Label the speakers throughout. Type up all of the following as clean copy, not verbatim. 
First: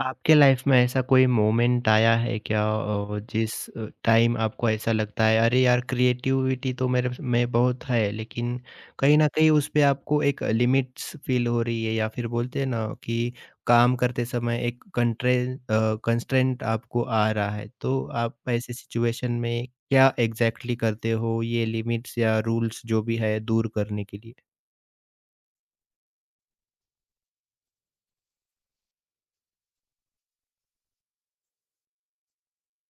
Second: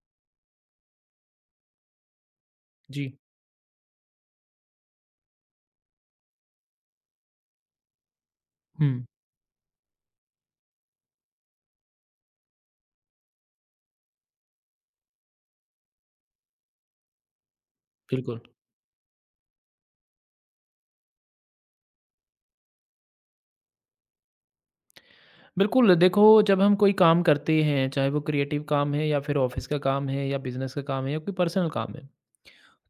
Speaker 1: आपके लाइफ में ऐसा कोई मोमेंट आया है क्या
Speaker 2: जी।
Speaker 1: जिस टाइम आपको ऐसा लगता है अरे यार, क्रिएटिविटी तो मेरे में बहुत है, लेकिन
Speaker 2: हुँ,
Speaker 1: कहीं ना कहीं उस पे आपको एक लिमिट्स फील हो रही है या फिर बोलते हैं ना कि काम करते समय एक कंट्रेन कंस्ट्रेंट आपको आ रहा है? तो आप
Speaker 2: बिल्कुल।
Speaker 1: ऐसे सिचुएशन में क्या एग्जैक्टली करते हो ये लिमिट्स या रूल्स जो भी है दूर करने के लिए?
Speaker 2: बिल्कुल, देखो जब हम कोई काम करते हैं, चाहे वो क्रिएटिव काम है या फिर ऑफ़िस का काम है या बिज़नेस का काम है या कोई पर्सनल काम है।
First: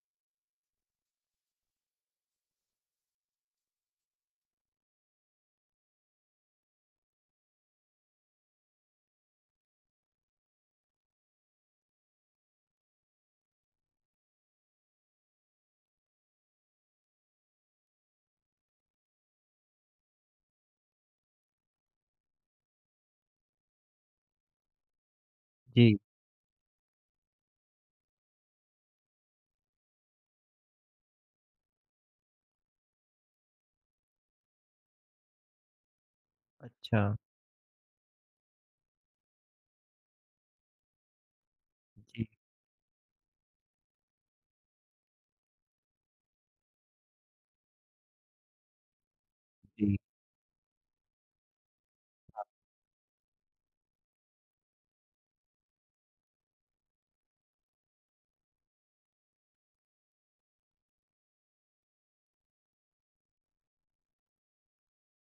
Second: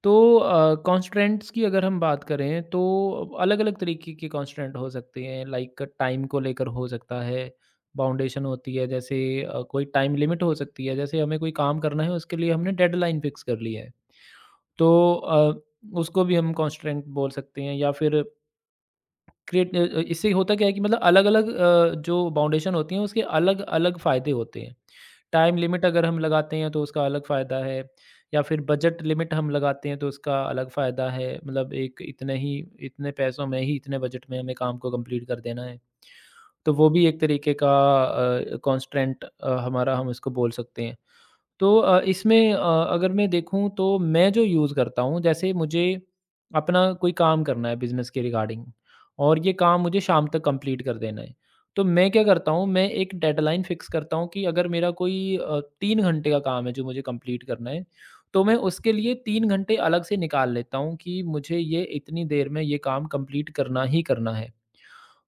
Speaker 2: तो कॉन्स्ट्रेंट्स की अगर हम बात करें तो अलग-अलग तरीके के कॉन्स्ट्रेंट हो सकते हैं, लाइक टाइम को लेकर हो सकता है, बाउंडेशन होती है, जैसे कोई टाइम लिमिट हो सकती है, जैसे हमें कोई काम करना है उसके लिए हमने डेडलाइन फ़िक्स कर ली है। तो अ, उसको भी हम कॉन्स्ट्रेंट बोल सकते हैं, या फिर इससे होता क्या है कि मतलब अलग-अलग जो बाउंडेशन होती हैं उसके अलग-अलग फ़ायदे होते हैं। टाइम लिमिट
Speaker 1: जी।
Speaker 2: अगर हम लगाते हैं तो उसका अलग फ़ायदा है, या फिर बजट लिमिट हम लगाते हैं तो उसका अलग फ़ायदा है। मतलब एक इतने ही इतने पैसों में ही, इतने बजट में हमें काम को कंप्लीट कर देना है। तो वो
Speaker 1: अच्छा।
Speaker 2: भी एक तरीके का कॉन्स्ट्रेंट अ, हमारा हम उसको बोल सकते हैं। तो
Speaker 1: जी।
Speaker 2: अगर मैं देखूँ तो मैं जो यूज़ करता हूँ, जैसे मुझे अपना कोई काम करना है बिज़नेस के रिगार्डिंग और ये काम
Speaker 1: जी।
Speaker 2: मुझे शाम तक कंप्लीट कर देना है। तो मैं क्या करता हूँ, मैं एक डेडलाइन फ़िक्स करता हूँ कि अगर मेरा कोई 3 घंटे का काम है जो मुझे कंप्लीट करना है, तो मैं उसके लिए 3 घंटे अलग से निकाल लेता हूँ कि मुझे ये इतनी देर में ये काम कंप्लीट करना ही करना है।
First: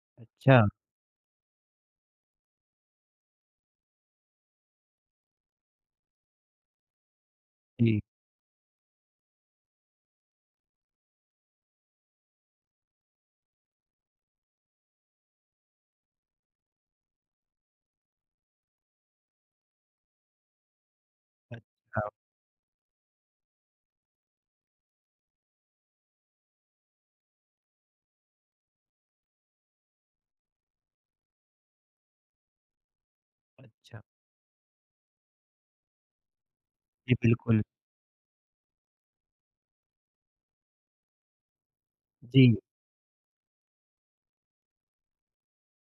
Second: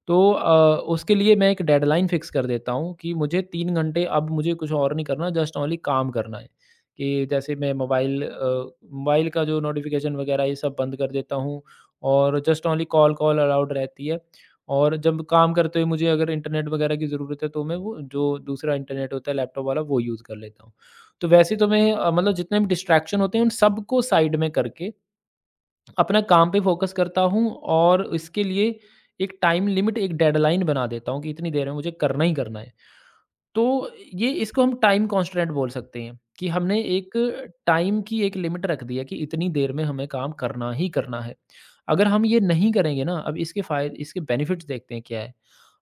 Speaker 2: तो
Speaker 1: अच्छा।
Speaker 2: उसके लिए मैं एक डेडलाइन फिक्स कर देता हूँ कि मुझे 3 घंटे अब मुझे कुछ और नहीं करना, जस्ट ओनली काम करना है। कि जैसे
Speaker 1: जी।
Speaker 2: मोबाइल का जो नोटिफ़िकेशन वगैरह ये सब बंद कर देता हूँ और just only call call allowed रहती है। और जब काम करते हुए मुझे अगर इंटरनेट वगैरह की ज़रूरत है तो मैं वो जो दूसरा इंटरनेट होता है लैपटॉप वाला वो यूज़ कर लेता हूँ। तो वैसे तो
Speaker 1: अच्छा।
Speaker 2: मतलब जितने भी डिस्ट्रैक्शन होते हैं उन सबको साइड में करके अपना काम पे फ़ोकस करता हूँ और इसके लिए एक टाइम लिमिट, एक डेडलाइन बना देता हूँ कि इतनी देर में मुझे करना ही करना है। तो
Speaker 1: अच्छा।
Speaker 2: ये इसको हम टाइम कॉन्स्टेंट बोल सकते हैं कि हमने एक
Speaker 1: जी, बिल्कुल।
Speaker 2: टाइम की एक लिमिट रख दी है कि इतनी देर में हमें काम करना ही करना है। अगर हम ये
Speaker 1: जी।
Speaker 2: नहीं करेंगे ना, अब इसके फ़ायदे इसके बेनिफिट्स देखते हैं क्या है।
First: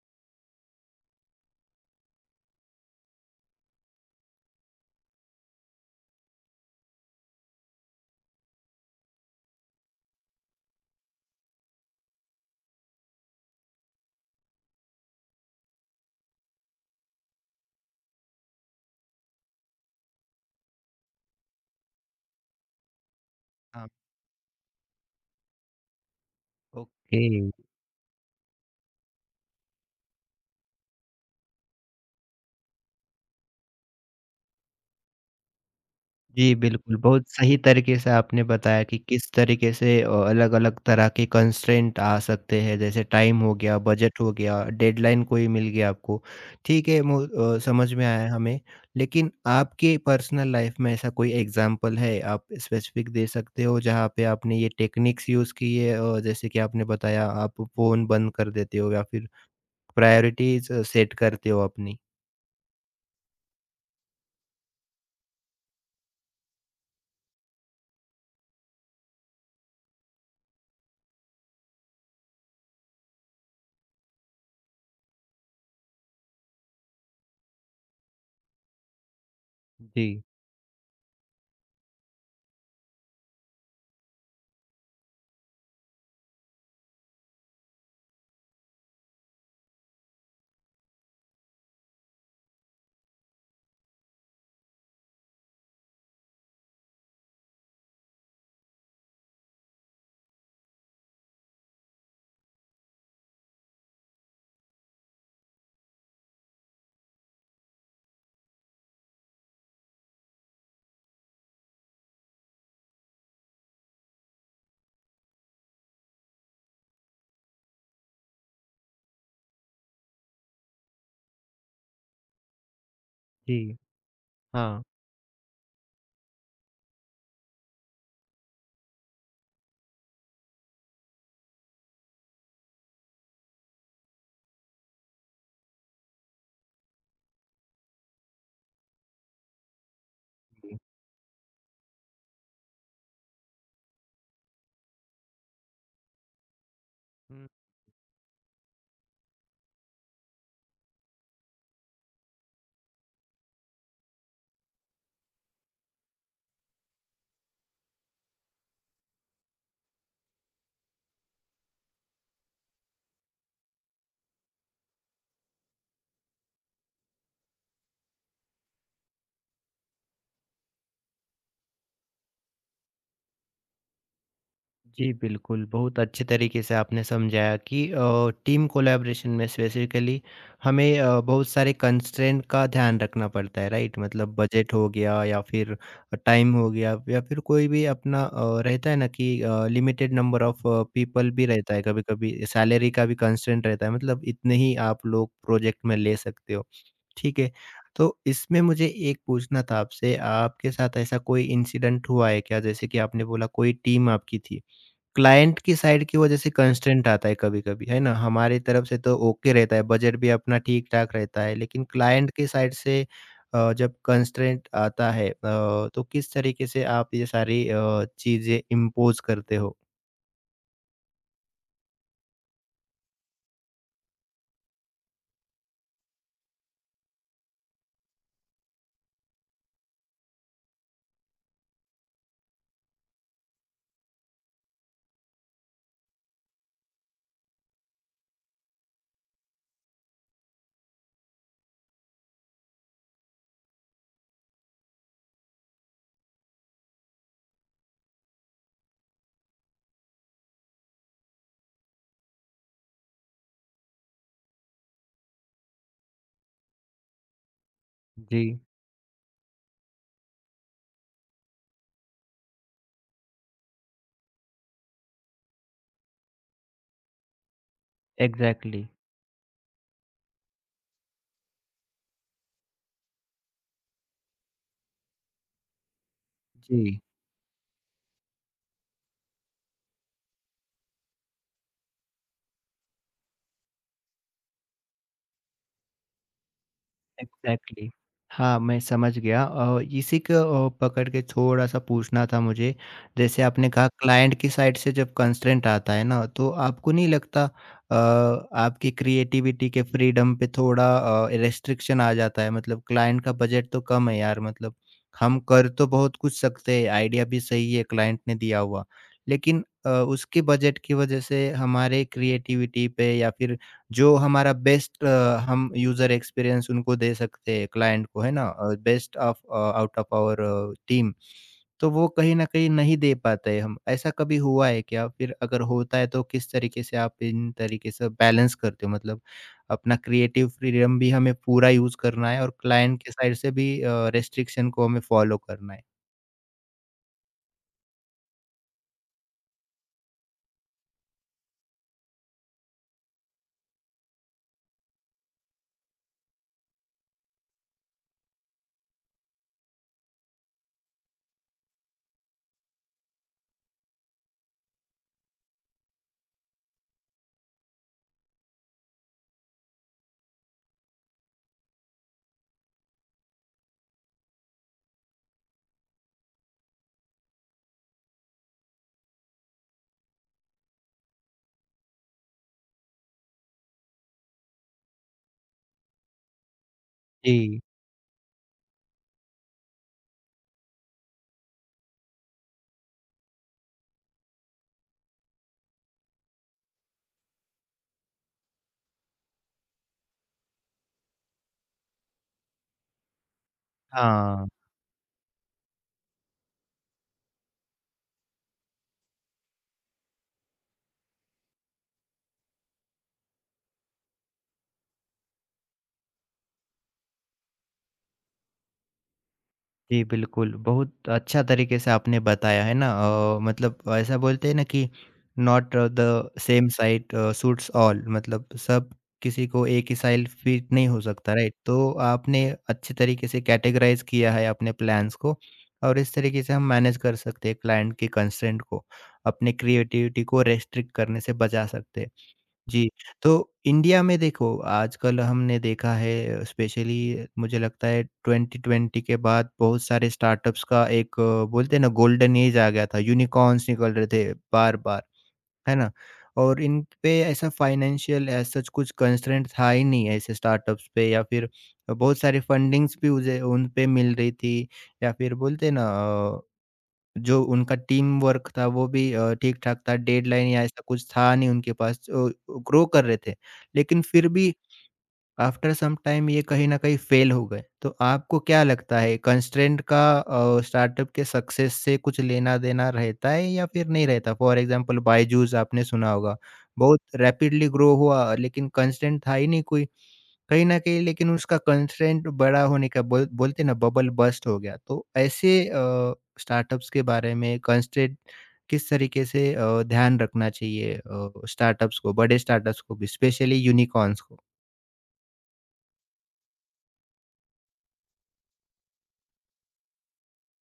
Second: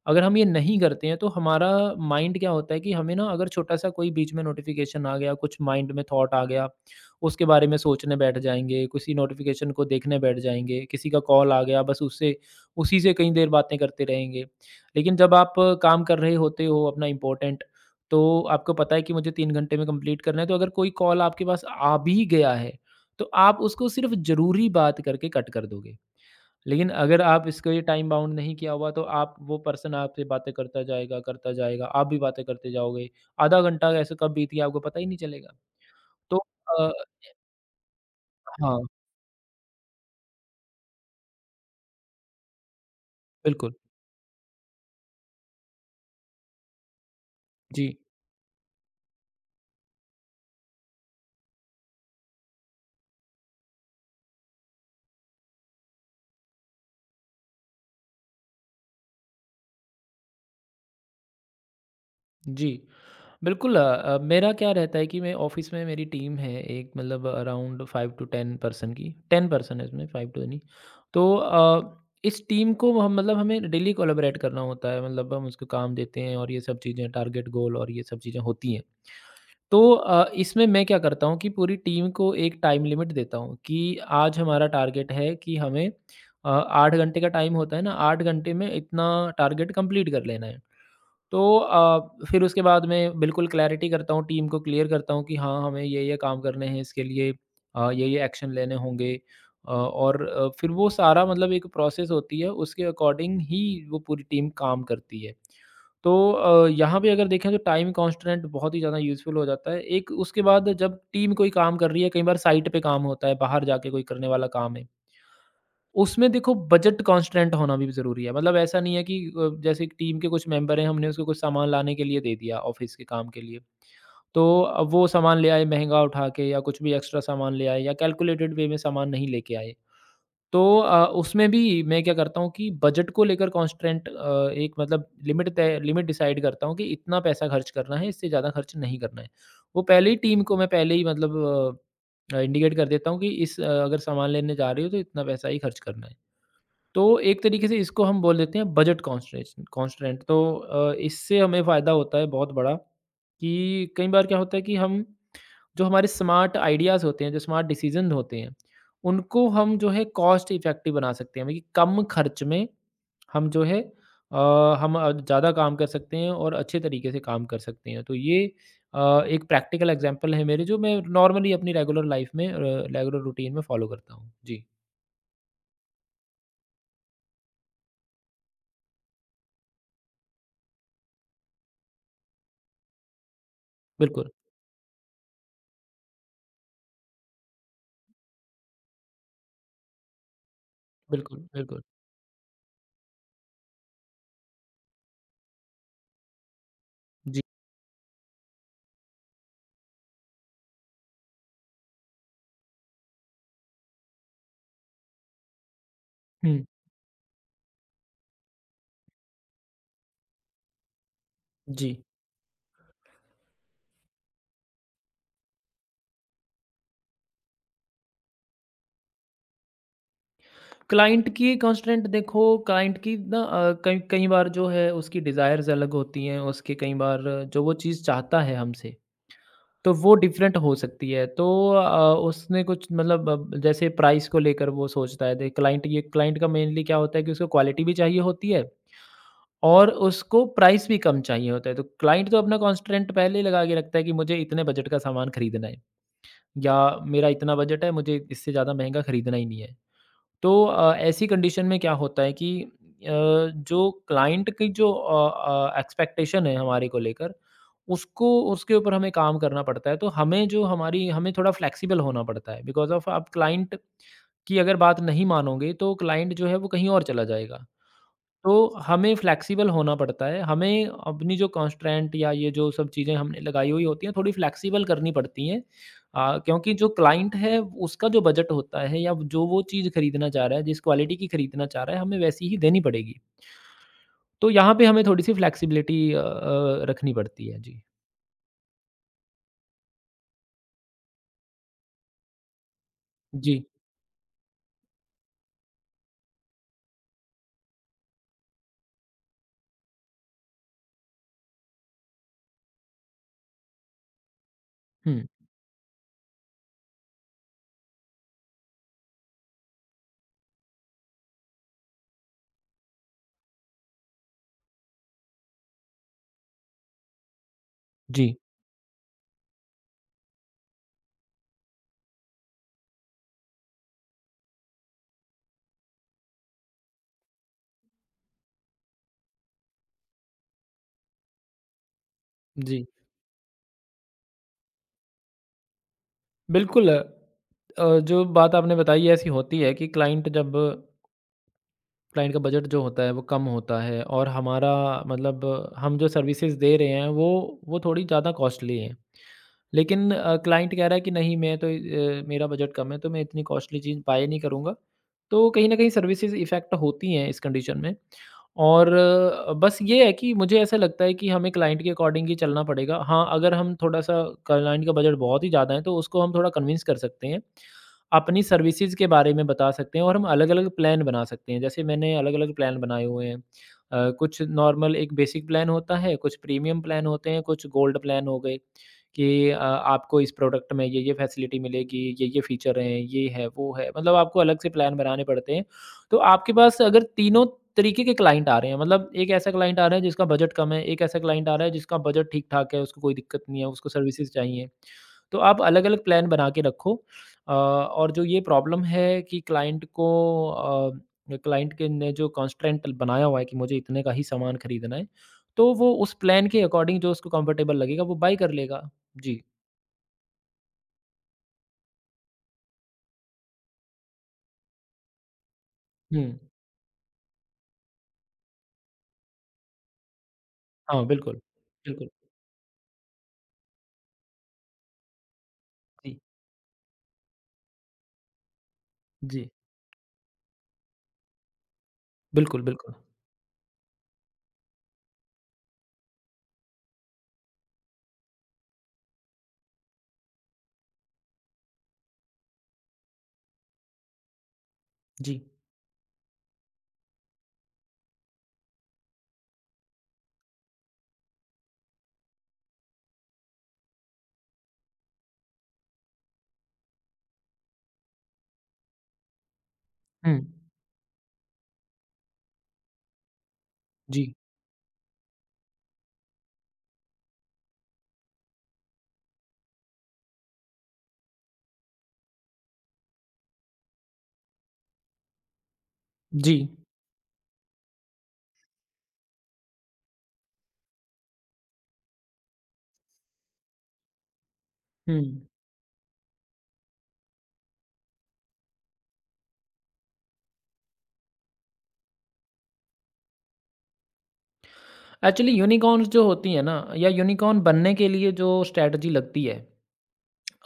Speaker 2: अगर हम ये नहीं करते हैं तो हमारा माइंड क्या होता है कि हमें ना अगर छोटा-सा कोई बीच में नोटिफ़िकेशन आ गया, कुछ माइंड में थॉट आ गया, उसके बारे में सोचने बैठ जाएँगे, किसी नोटिफ़िकेशन को देखने बैठ जाएँगे, किसी का कॉल आ गया, बस उससे उसी से कई देर बातें करते रहेंगे। लेकिन जब आप काम कर रहे होते हो अपना इम्पोर्टेंट, तो आपको पता है कि मुझे 3 घंटे में कंप्लीट करना है, तो अगर कोई कॉल आपके पास आ भी गया है, तो आप उसको
Speaker 1: हाँ।
Speaker 2: सिर्फ़ ज़रूरी बात करके कट कर दोगे। लेकिन अगर
Speaker 1: ओके।
Speaker 2: आप इसको ये टाइम बाउंड नहीं किया हुआ, तो आप वो पर्सन आपसे बातें करता जाएगा, आप भी बातें करते जाओगे। आधा घंटा ऐसे कब बीत गया आपको पता ही नहीं चलेगा। तो
Speaker 1: जी,
Speaker 2: अ,
Speaker 1: बिल्कुल, बहुत सही तरीके से आपने
Speaker 2: हाँ,
Speaker 1: बताया कि किस तरीके से अलग-अलग तरह के कंस्ट्रेंट आ सकते हैं, जैसे टाइम हो
Speaker 2: बिल्कुल।
Speaker 1: गया, बजट हो गया, डेडलाइन कोई मिल गया आपको। ठीक है,
Speaker 2: जी,
Speaker 1: समझ में आया हमें, लेकिन आपके पर्सनल लाइफ में ऐसा कोई एग्ज़ाम्पल है, आप स्पेसिफ़िक दे सकते हो, जहाँ पे आपने ये टेक्निक्स यूज़ की है? जैसे कि आपने बताया, आप फ़ोन बंद कर देते हो या फिर प्रायोरिटीज़ सेट करते हो अपनी?
Speaker 2: जी। बिल्कुल मेरा क्या रहता है कि मैं ऑफिस में मेरी टीम है एक, मतलब around five to ten person की, टेन पर्सन है, इसमें फाइव टू नहीं। तो इस टीम को हम मतलब हमें डेली कोलैबोरेट करना होता है, मतलब हम उसको काम देते हैं और ये सब चीज़ें, टारगेट, गोल और ये सब चीज़ें होती हैं। तो
Speaker 1: जी।
Speaker 2: इसमें मैं क्या करता हूँ कि पूरी टीम को एक टाइम लिमिट देता हूँ कि आज हमारा टारगेट है कि हमें 8 घंटे का टाइम होता है ना, 8 घंटे में इतना टारगेट कंप्लीट कर लेना है। तो फिर उसके बाद मैं बिल्कुल क्लैरिटी करता हूँ, टीम को क्लियर करता हूँ कि हाँ, हमें ये-ये काम करने हैं, इसके लिए ये-ये एक्शन लेने होंगे। और फिर वो सारा मतलब एक प्रोसेस होती है, उसके अकॉर्डिंग ही वो पूरी टीम काम करती है। तो यहाँ पे अगर देखें तो टाइम कॉन्स्टेंट बहुत ही ज़्यादा यूज़फुल हो जाता है। एक उसके बाद जब टीम कोई काम कर रही है, कई बार साइट पे काम होता है, बाहर जाके कोई करने वाला काम है। उसमें देखो बजट कॉन्स्टेंट होना भी ज़रूरी है। मतलब ऐसा नहीं है कि जैसे एक टीम के कुछ मेंबर हैं, हमने उसको कुछ सामान लाने के लिए दे दिया ऑफ़िस के काम के लिए।
Speaker 1: जी।
Speaker 2: तो
Speaker 1: हाँ।
Speaker 2: वो सामान ले आए महँगा उठा के, या कुछ भी एक्स्ट्रा सामान ले आए, या कैलकुलेटेड वे में सामान नहीं लेके आए। तो उसमें भी मैं क्या करता हूँ कि बजट को लेकर कॉन्स्टेंट एक मतलब लिमिट डिसाइड करता हूँ कि इतना पैसा खर्च करना है, इससे ज़्यादा खर्च नहीं करना है। वो पहले ही टीम को मैं पहले ही मतलब इंडिकेट कर देता हूँ कि अगर सामान लेने जा रहे हो तो इतना पैसा ही खर्च करना है। तो एक
Speaker 1: हुँ।
Speaker 2: तरीके से इसको हम बोल देते हैं बजट कॉन्स्ट्रेशन कॉन्स्ट्रेंट। तो इससे हमें फ़ायदा होता है बहुत बड़ा कि कई बार क्या होता है कि हम जो हमारे स्मार्ट आइडियाज़ होते हैं, जो स्मार्ट डिसीज़न होते हैं, उनको हम जो है कॉस्ट इफ़ेक्टिव बना सकते हैं। मतलब कि कम खर्च में हम जो है अ, हम अ, ज़्यादा काम कर सकते हैं और अच्छे तरीके से काम कर सकते हैं। तो ये एक प्रैक्टिकल एग्ज़ाम्पल है मेरे, जो मैं नॉर्मली अपनी रेगुलर लाइफ़ में रेगुलर रूटीन में फ़ॉलो करता हूँ। जी,
Speaker 1: जी, बिल्कुल, बहुत अच्छे तरीके से आपने समझाया कि टीम कोलैबोरेशन में स्पेसिफ़िकली हमें बहुत सारे कंस्ट्रेंट का ध्यान रखना पड़ता है, राइट?
Speaker 2: बिल्कुल,
Speaker 1: मतलब बजट हो गया या फिर टाइम हो गया या फिर कोई भी अपना रहता है ना कि लिमिटेड नंबर ऑफ पीपल
Speaker 2: बिल्कुल,
Speaker 1: भी रहता
Speaker 2: बिल्कुल।
Speaker 1: है, कभी-कभी सैलरी का भी कंस्ट्रेंट रहता है, मतलब इतने ही आप लोग प्रोजेक्ट में ले सकते हो। ठीक
Speaker 2: जी।
Speaker 1: है। तो इसमें मुझे एक पूछना था आपसे, आपके साथ ऐसा कोई इंसिडेंट हुआ है क्या? जैसे कि आपने बोला कोई टीम आपकी थी, क्लाइंट की साइड की वजह से
Speaker 2: हुँ।
Speaker 1: कंस्ट्रेंट आता है कभी-कभी, है ना? हमारी तरफ से तो ओके रहता है, बजट भी अपना ठीक-ठाक रहता है, लेकिन
Speaker 2: जी।
Speaker 1: क्लाइंट की साइड से जब कंस्ट्रेंट आता है तो किस तरीके से आप ये सारी चीज़ें इम्पोज़ करते हो?
Speaker 2: क्लाइंट की कंस्ट्रेंट देखो, क्लाइंट की ना अ, कई कई बार जो है उसकी डिज़ायर्स अलग होती हैं, उसके कई बार जो वो चीज़ चाहता है हमसे, तो वो डिफरेंट हो सकती है। तो उसने कुछ मतलब, अब जैसे प्राइस को लेकर वो सोचता है, दे क्लाइंट ये क्लाइंट का मेनली क्या होता है कि उसको क्वालिटी भी चाहिए होती है और उसको प्राइस भी कम चाहिए होता है। तो क्लाइंट तो अपना कंस्ट्रेंट पहले ही लगा के रखता है कि मुझे इतने बजट का सामान खरीदना है, या मेरा इतना बजट है, मुझे इससे ज़्यादा महँगा खरीदना ही नहीं है। तो ऐसी कंडीशन में क्या होता है कि जो क्लाइंट की जो एक्सपेक्टेशन है हमारे को लेकर,
Speaker 1: जी।
Speaker 2: उसको
Speaker 1: जी,
Speaker 2: उसके ऊपर हमें काम करना पड़ता है। तो हमें जो हमारी हमें थोड़ा फ्लेक्सिबल होना पड़ता है, बिकॉज़ ऑफ़ आप क्लाइंट की अगर बात नहीं मानोगे तो क्लाइंट जो है वो कहीं और चला जाएगा। तो
Speaker 1: एग्ज़ैक्टली।
Speaker 2: हमें फ्लेक्सिबल होना पड़ता है। हमें अपनी जो कॉन्स्ट्रेंट या ये जो सब चीज़ें हमने लगाई हुई होती हैं, थोड़ी फ्लेक्सिबल करनी पड़ती हैं। क्योंकि जो
Speaker 1: जी।
Speaker 2: क्लाइंट है, उसका जो बजट होता है या जो वो चीज़ खरीदना चाह रहा है, जिस क्वालिटी की खरीदना चाह रहा है, हमें वैसी ही देनी पड़ेगी। तो यहाँ पे हमें थोड़ी-सी फ्लेक्सिबिलिटी रखनी पड़ती है। जी।
Speaker 1: एग्ज़ैक्टली। हाँ, मैं समझ गया, इसी को पकड़ के थोड़ा-सा पूछना था मुझे। जैसे
Speaker 2: जी।
Speaker 1: आपने कहा क्लाइंट की साइड से जब कंस्ट्रेंट आता है ना, तो आपको नहीं लगता आपकी क्रिएटिविटी के फ्रीडम पे थोड़ा रिस्ट्रिक्शन आ जाता है? मतलब क्लाइंट का बजट तो कम है यार, मतलब
Speaker 2: हुँ।
Speaker 1: हम कर तो बहुत कुछ सकते हैं, आइडिया भी सही है क्लाइंट ने दिया हुआ। लेकिन उसके बजट की वज़ह से हमारे क्रिएटिविटी पे या फिर जो हमारा बेस्ट हम यूज़र एक्सपीरियंस उनको दे सकते हैं क्लाइंट को, है
Speaker 2: जी,
Speaker 1: ना? Best of out of our team. तो वो कहीं न कहीं नहीं दे पाते हैं हम। ऐसा कभी हुआ है क्या? फिर अगर होता है तो किस तरीके से आप इन तरीके से बैलेंस करते हो? मतलब अपना क्रिएटिव फ्रीडम भी हमें पूरा यूज़ करना है और
Speaker 2: जी।
Speaker 1: क्लाइंट के साइड से भी रिस्ट्रिक्शन को हमें फ़ॉलो करना है।
Speaker 2: बिल्कुल जो बात आपने बताई ऐसी होती है कि क्लाइंट का बजट जो होता है वो कम होता है और हमारा मतलब हम जो सर्विसेज दे रहे हैं वो थोड़ी ज़्यादा कॉस्टली है, लेकिन क्लाइंट कह रहा है कि नहीं मैं तो मेरा बजट कम है तो मैं इतनी कॉस्टली चीज़ बाय नहीं करूँगा, तो कहीं ना कहीं सर्विसेज इफ़ेक्ट होती हैं इस कंडीशन में। और बस ये है कि मुझे ऐसा लगता है कि हमें क्लाइंट के अकॉर्डिंग ही चलना पड़ेगा। हाँ, अगर हम थोड़ा सा, क्लाइंट का बजट बहुत ही ज़्यादा है तो उसको हम थोड़ा कन्विंस कर सकते हैं, अपनी सर्विसेज़ के बारे में बता सकते हैं और हम अलग-अलग प्लान बना सकते हैं। जैसे मैंने अलग-अलग प्लान बनाए हुए हैं। कुछ नॉर्मल एक बेसिक प्लान होता है, कुछ प्रीमियम प्लान होते हैं,
Speaker 1: जी।
Speaker 2: कुछ गोल्ड प्लान हो गए कि आपको इस प्रोडक्ट में ये-ये फैसिलिटी मिलेगी, ये-ये फीचर हैं, ये है, वो है। मतलब आपको अलग से प्लान बनाने पड़ते हैं। तो आपके पास अगर तीनों तरीके के क्लाइंट आ रहे हैं, मतलब एक ऐसा क्लाइंट आ रहा है जिसका बजट कम है, एक ऐसा क्लाइंट आ रहा है जिसका बजट ठीक-ठाक है, उसको कोई दिक्कत नहीं है, उसको सर्विसेज़
Speaker 1: हाँ।
Speaker 2: चाहिए। तो आप अलग-अलग प्लान बना के रखो। और जो ये प्रॉब्लम है कि क्लाइंट के ने जो कॉन्स्ट्रेंट बनाया हुआ है कि मुझे इतने का ही सामान खरीदना है, तो वो उस प्लान के अकॉर्डिंग जो उसको कंफर्टेबल लगेगा वो बाय कर लेगा। जी।
Speaker 1: जी, बिल्कुल। बहुत अच्छा तरीके से आपने बताया, है ना? मतलब ऐसा बोलते हैं ना कि not
Speaker 2: hmm.
Speaker 1: The same site suits all, मतलब सब किसी को एक ही साइज फिट नहीं हो
Speaker 2: हाँ,
Speaker 1: सकता,
Speaker 2: बिल्कुल।
Speaker 1: राइट? तो
Speaker 2: बिल्कुल।
Speaker 1: आपने अच्छे तरीके से कैटेगराइज़ किया है अपने प्लान्स को और इस
Speaker 2: जी,
Speaker 1: तरीके से हम मैनेज कर सकते हैं क्लाइंट की कंस्ट्रेंट को,
Speaker 2: जी।
Speaker 1: अपने क्रिएटिविटी को रेस्ट्रिक्ट करने से बचा सकते हैं।
Speaker 2: बिल्कुल,
Speaker 1: जी,
Speaker 2: बिल्कुल।
Speaker 1: तो इंडिया में देखो, आजकल हमने देखा है स्पेशली, मुझे लगता है 2020 के बाद बहुत सारे स्टार्टअप्स का एक बोलते हैं ना गोल्डन एज आ गया था, यूनिकॉर्न्स निकल रहे थे बार-बार,
Speaker 2: जी।
Speaker 1: है ना? और इन पे ऐसा फाइनेंशियल एज़ सच कुछ कंस्ट्रेंट था ही नहीं ऐसे स्टार्टअप्स पे, या फिर बहुत सारी फंडिंग्स भी उजे उन पे मिल रही थी, या फिर बोलते हैं ना जो उनका टीम वर्क था वो भी ठीक-ठाक था,
Speaker 2: हुँ।
Speaker 1: डेडलाइन या ऐसा कुछ था नहीं उनके पास, ग्रो कर रहे थे। लेकिन फिर
Speaker 2: जी,
Speaker 1: भी आफ्टर सम टाइम ये कहीं न कहीं फेल हो गए। तो आपको क्या लगता है कंस्ट्रेंट का स्टार्टअप के सक्सेस से कुछ लेना-देना रहता है या फिर नहीं रहता? फॉर एग्ज़ाम्पल बायजूस आपने सुना होगा,
Speaker 2: जी।
Speaker 1: बहुत रैपिडली ग्रो हुआ लेकिन कंस्ट्रेंट था ही नहीं कोई। कहीं न कहीं लेकिन उसका कंस्ट्रेंट बड़ा होने का बोलते हैं ना बबल बस्ट हो गया। तो
Speaker 2: हुँ।
Speaker 1: ऐसे स्टार्टअप्स के बारे में कंस्ट्रेंट किस तरीके से ध्यान रखना चाहिए स्टार्टअप्स को, बड़े स्टार्टअप्स को भी, स्पेशली यूनिकॉर्न्स को?
Speaker 2: एक्चुअली यूनिकॉर्न्स जो होती है ना, या यूनिकॉर्न बनने के लिए जो स्ट्रैटेजी लगती है,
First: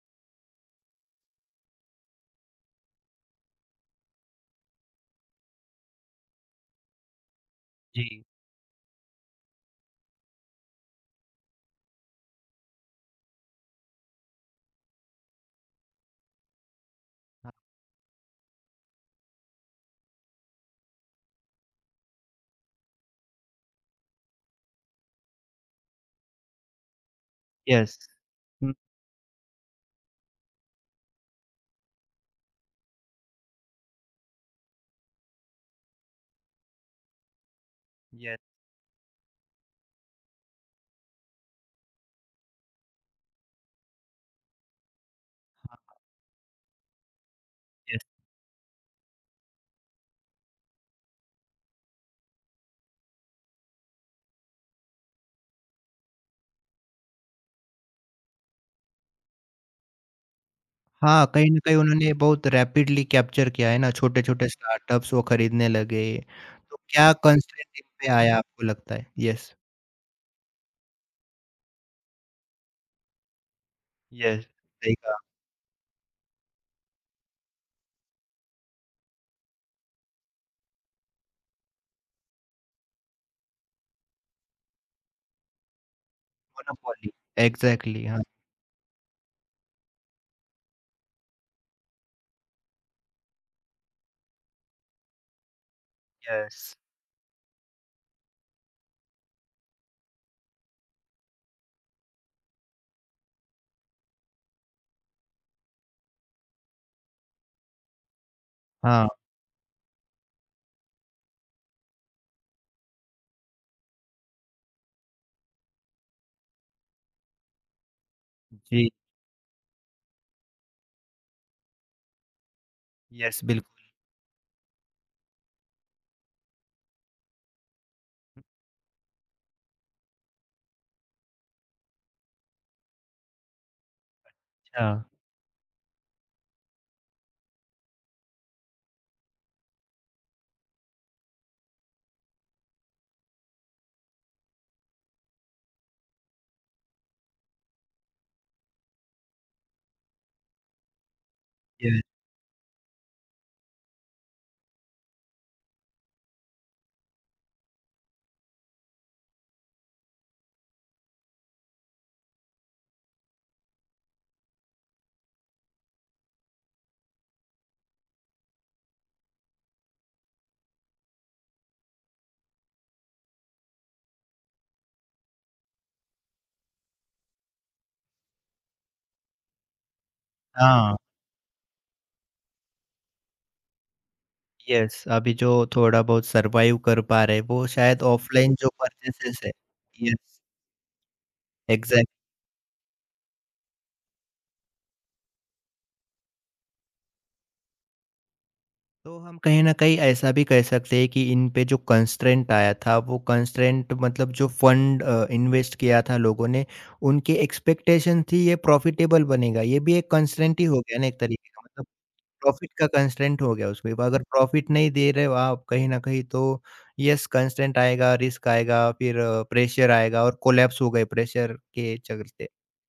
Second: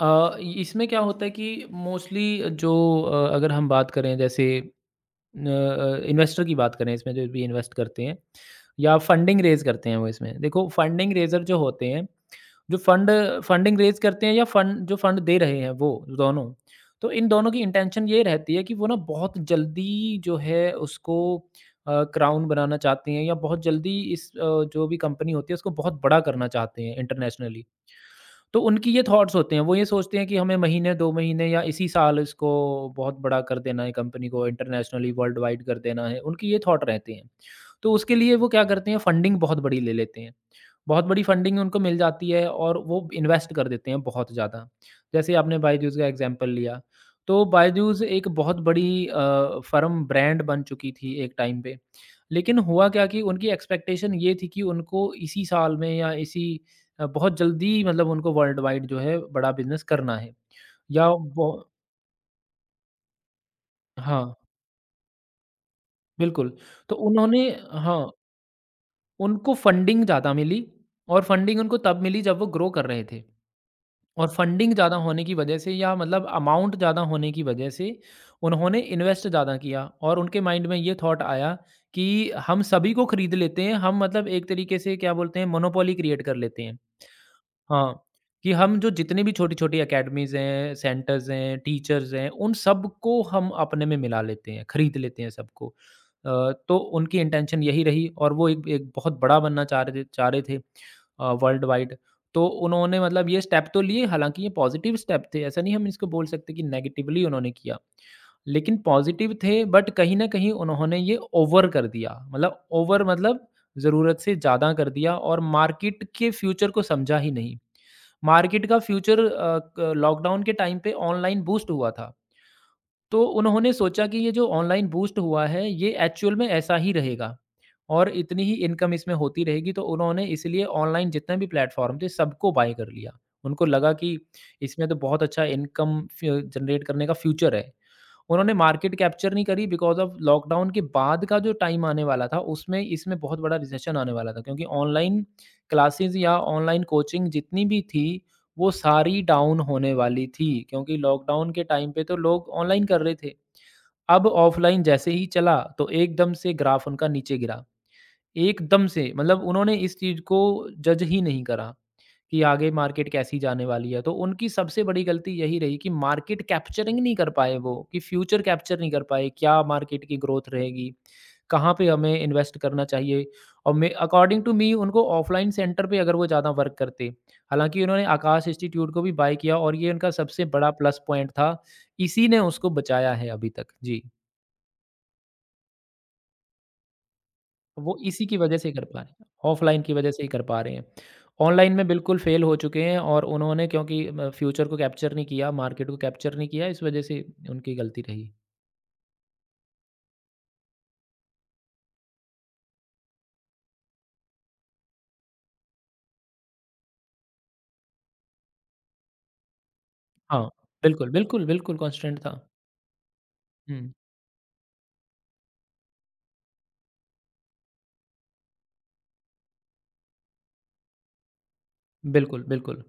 Speaker 2: इसमें क्या होता है कि मोस्टली जो अगर हम बात करें जैसे न अ, इन्वेस्टर की बात करें, इसमें जो भी इन्वेस्ट करते हैं
Speaker 1: जी।
Speaker 2: या फंडिंग रेज़ करते हैं वो इसमें। देखो, फंडिंग रेज़र जो होते हैं, जो फंड फंडिंग रेज़ करते हैं या फंड जो फंड दे रहे हैं, वो दोनों, तो इन दोनों
Speaker 1: हाँ,
Speaker 2: की इंटेंशन ये रहती है कि वो ना बहुत जल्दी जो है उसको क्राउन बनाना चाहते हैं, या बहुत जल्दी जो भी कंपनी होती है उसको बहुत बड़ा करना चाहते हैं इंटरनेशनली।
Speaker 1: यस।
Speaker 2: तो
Speaker 1: हुँ,
Speaker 2: उनकी ये थॉट्स होते हैं, वो ये सोचते हैं कि हमें महीने, 2 महीने या इसी साल इसको बहुत बड़ा कर देना है, कंपनी को इंटरनेशनली वर्ल्ड वाइड कर देना है। उनकी ये थॉट रहते हैं। तो उसके लिए
Speaker 1: यस।
Speaker 2: वो क्या करते हैं, फंडिंग बहुत बड़ी ले लेते हैं। बहुत बड़ी फंडिंग उनको मिल जाती है और वो इन्वेस्ट कर देते हैं बहुत ज़्यादा। जैसे आपने बायजूस
Speaker 1: हाँ,
Speaker 2: का एग्ज़ाम्पल लिया, तो बायजूस
Speaker 1: यस।
Speaker 2: एक बहुत बड़ी फ़र्म ब्रांड बन चुकी थी एक टाइम पे। लेकिन हुआ क्या कि उनकी एक्सपेक्टेशन ये थी कि उनको इसी साल में या बहुत जल्दी, मतलब उनको वर्ल्ड वाइड जो है बड़ा बिज़नेस करना है। या
Speaker 1: हाँ,
Speaker 2: ब
Speaker 1: कहीं न कहीं उन्होंने बहुत रैपिडली कैप्चर किया है ना,
Speaker 2: हाँ,
Speaker 1: छोटे-छोटे स्टार्टअप्स वो खरीदने लगे।
Speaker 2: बिल्कुल।
Speaker 1: तो
Speaker 2: तो
Speaker 1: क्या
Speaker 2: उन्होंने
Speaker 1: कंस्ट्रेंट इन पे
Speaker 2: हाँ,
Speaker 1: आया आपको लगता है?
Speaker 2: उनको
Speaker 1: यस।
Speaker 2: फंडिंग ज़्यादा मिली और फंडिंग उनको तब मिली जब वो ग्रो कर रहे थे। और
Speaker 1: यस।
Speaker 2: फंडिंग
Speaker 1: सही
Speaker 2: ज़्यादा
Speaker 1: कहा।
Speaker 2: होने की वजह से, या मतलब अमाउंट ज़्यादा होने की वजह से, उन्होंने इन्वेस्ट ज़्यादा किया और उनके माइंड में ये थॉट आया कि हम सभी को खरीद लेते हैं, हम, मतलब एक तरीके से क्या बोलते हैं, मोनोपोली क्रिएट कर लेते हैं।
Speaker 1: मोनोपोली।
Speaker 2: हाँ,
Speaker 1: एग्ज़ैक्टली, हाँ।
Speaker 2: कि हम जो जितनी भी छोटी-छोटी अकेडमीज़ हैं, सेंटर्स हैं, टीचर्स हैं, उन सबको हम अपने में मिला लेते हैं, खरीद लेते हैं सबको।
Speaker 1: यस।
Speaker 2: तो उनकी इंटेंशन यही रही और वो एक एक बहुत बड़ा बनना चाह रहे थे, वर्ल्ड वाइड। तो उन्होंने, मतलब, ये स्टेप तो लिए। हालाँकि ये पॉज़िटिव स्टेप थे, ऐसा नहीं हम इसको बोल सकते कि नेगेटिवली उन्होंने किया। लेकिन
Speaker 1: हाँ,
Speaker 2: पॉज़िटिव थे, बट कहीं न कहीं उन्होंने ये ओवर कर दिया, मतलब ओवर मतलब ज़रूरत से ज़्यादा कर दिया, और मार्केट के फ्यूचर को समझा ही नहीं। मार्केट का
Speaker 1: जी।
Speaker 2: फ्यूचर, अ, क लॉकडाउन के टाइम पे ऑनलाइन बूस्ट हुआ था। तो
Speaker 1: यस,
Speaker 2: उन्होंने
Speaker 1: बिल्कुल।
Speaker 2: सोचा कि ये जो ऑनलाइन बूस्ट हुआ है, ये एक्चुअल में ऐसा ही रहेगा और इतनी ही इनकम इसमें होती रहेगी। तो उन्होंने इसलिए ऑनलाइन जितने भी प्लेटफ़ॉर्म थे, सबको बाय कर लिया। उनको लगा कि इसमें तो
Speaker 1: हाँ,
Speaker 2: बहुत अच्छा इनकम फ्य जनरेट करने का फ्यूचर है। उन्होंने मार्केट कैप्चर नहीं करी, बिकॉज़ ऑफ लॉकडाउन के बाद का जो टाइम आने वाला था, उसमें इसमें बहुत बड़ा रिसेशन आने वाला था। क्योंकि ऑनलाइन क्लासेज़ या ऑनलाइन कोचिंग जितनी भी थी, वो सारी डाउन होने वाली थी, क्योंकि लॉकडाउन के टाइम
Speaker 1: यस,
Speaker 2: पे तो लोग ऑनलाइन कर रहे थे। अब ऑफ़लाइन जैसे ही चला, तो एकदम से ग्राफ़ उनका नीचे गिरा। एकदम से, मतलब उन्होंने इस चीज़ को जज ही नहीं करा, कि आगे मार्केट कैसी जाने वाली है। तो उनकी सबसे बड़ी गलती यही रही कि मार्केट कैप्चरिंग नहीं कर पाए वो, कि फ्यूचर कैप्चर नहीं कर पाए, क्या मार्केट की ग्रोथ रहेगी, कहाँ पे हमें इन्वेस्ट करना चाहिए। और मैं, अकॉर्डिंग टू मी, उनको ऑफलाइन सेंटर पे अगर वो ज़्यादा वर्क करते। हालाँकि उन्होंने आकाश इंस्टीट्यूट को भी बाय किया और ये उनका सबसे बड़ा
Speaker 1: हाँ,
Speaker 2: प्लस पॉइंट था। इसी ने उसको बचाया है अभी तक। जी।
Speaker 1: यस। अभी जो थोड़ा बहुत सर्वाइव कर पा रहे हैं, वो
Speaker 2: वो
Speaker 1: शायद
Speaker 2: इसी की
Speaker 1: ऑफ़लाइन
Speaker 2: वजह से
Speaker 1: जो
Speaker 2: ही कर पा रहे हैं,
Speaker 1: परचेसेज़ है।
Speaker 2: ऑफ़लाइन की वजह से ही
Speaker 1: यस,
Speaker 2: कर पा रहे हैं। ऑनलाइन में
Speaker 1: एग्ज़ैक्ट।
Speaker 2: बिल्कुल फेल हो चुके हैं, और उन्होंने, क्योंकि म फ्यूचर को कैप्चर नहीं किया, मार्केट को कैप्चर नहीं किया, इस वजह से उनकी गलती रही।
Speaker 1: तो हम कहीं न कहीं ऐसा भी कह सकते हैं कि इन पे जो कंस्ट्रेंट आया था, वो कंस्ट्रेंट मतलब जो फंड इन्वेस्ट किया था लोगों ने, उनकी एक्सपेक्टेशन थी ये प्रॉफ़िटेबल बनेगा। ये भी एक
Speaker 2: हाँ,
Speaker 1: कंस्ट्रेंट ही हो गया ना
Speaker 2: बिल्कुल,
Speaker 1: एक
Speaker 2: बिल्कुल,
Speaker 1: तरीके का,
Speaker 2: बिल्कुल
Speaker 1: मतलब
Speaker 2: कांस्टेंट था।
Speaker 1: प्रॉफ़िट का कंस्ट्रेंट हो गया उसमें,
Speaker 2: हुँ,
Speaker 1: अगर प्रॉफ़िट नहीं दे रहे हो आप कहीं न कहीं तो येस कंस्ट्रेंट आएगा, रिस्क आएगा, फिर प्रेशर आएगा और कोलैप्स हो गए प्रेशर के
Speaker 2: बिल्कुल,
Speaker 1: चलते।
Speaker 2: बिल्कुल,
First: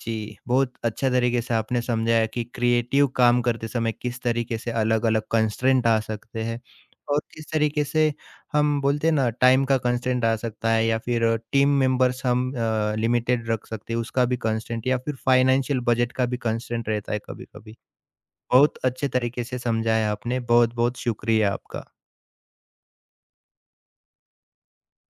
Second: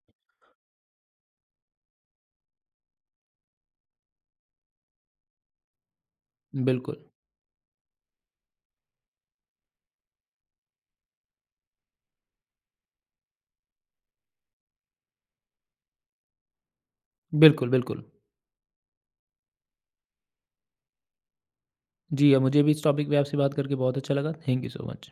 Speaker 1: जी, बहुत अच्छा तरीके से आपने समझाया कि क्रिएटिव काम करते समय किस तरीके से अलग-अलग कंस्ट्रेंट आ सकते हैं
Speaker 2: बिल्कुल,
Speaker 1: और किस तरीके से हम बोलते हैं ना टाइम का कंस्ट्रेंट आ सकता है या फिर टीम मेंबर्स हम लिमिटेड रख सकते हैं उसका भी कंस्ट्रेंट या फिर फाइनेंशियल बजट का भी कंस्ट्रेंट रहता है
Speaker 2: बिल्कुल,
Speaker 1: कभी-कभी।
Speaker 2: बिल्कुल।
Speaker 1: बहुत अच्छे तरीके से समझाया आपने, बहुत-बहुत शुक्रिया आपका।
Speaker 2: जी, मुझे भी इस टॉपिक पे आपसे बात करके बहुत अच्छा लगा। Thank you so much.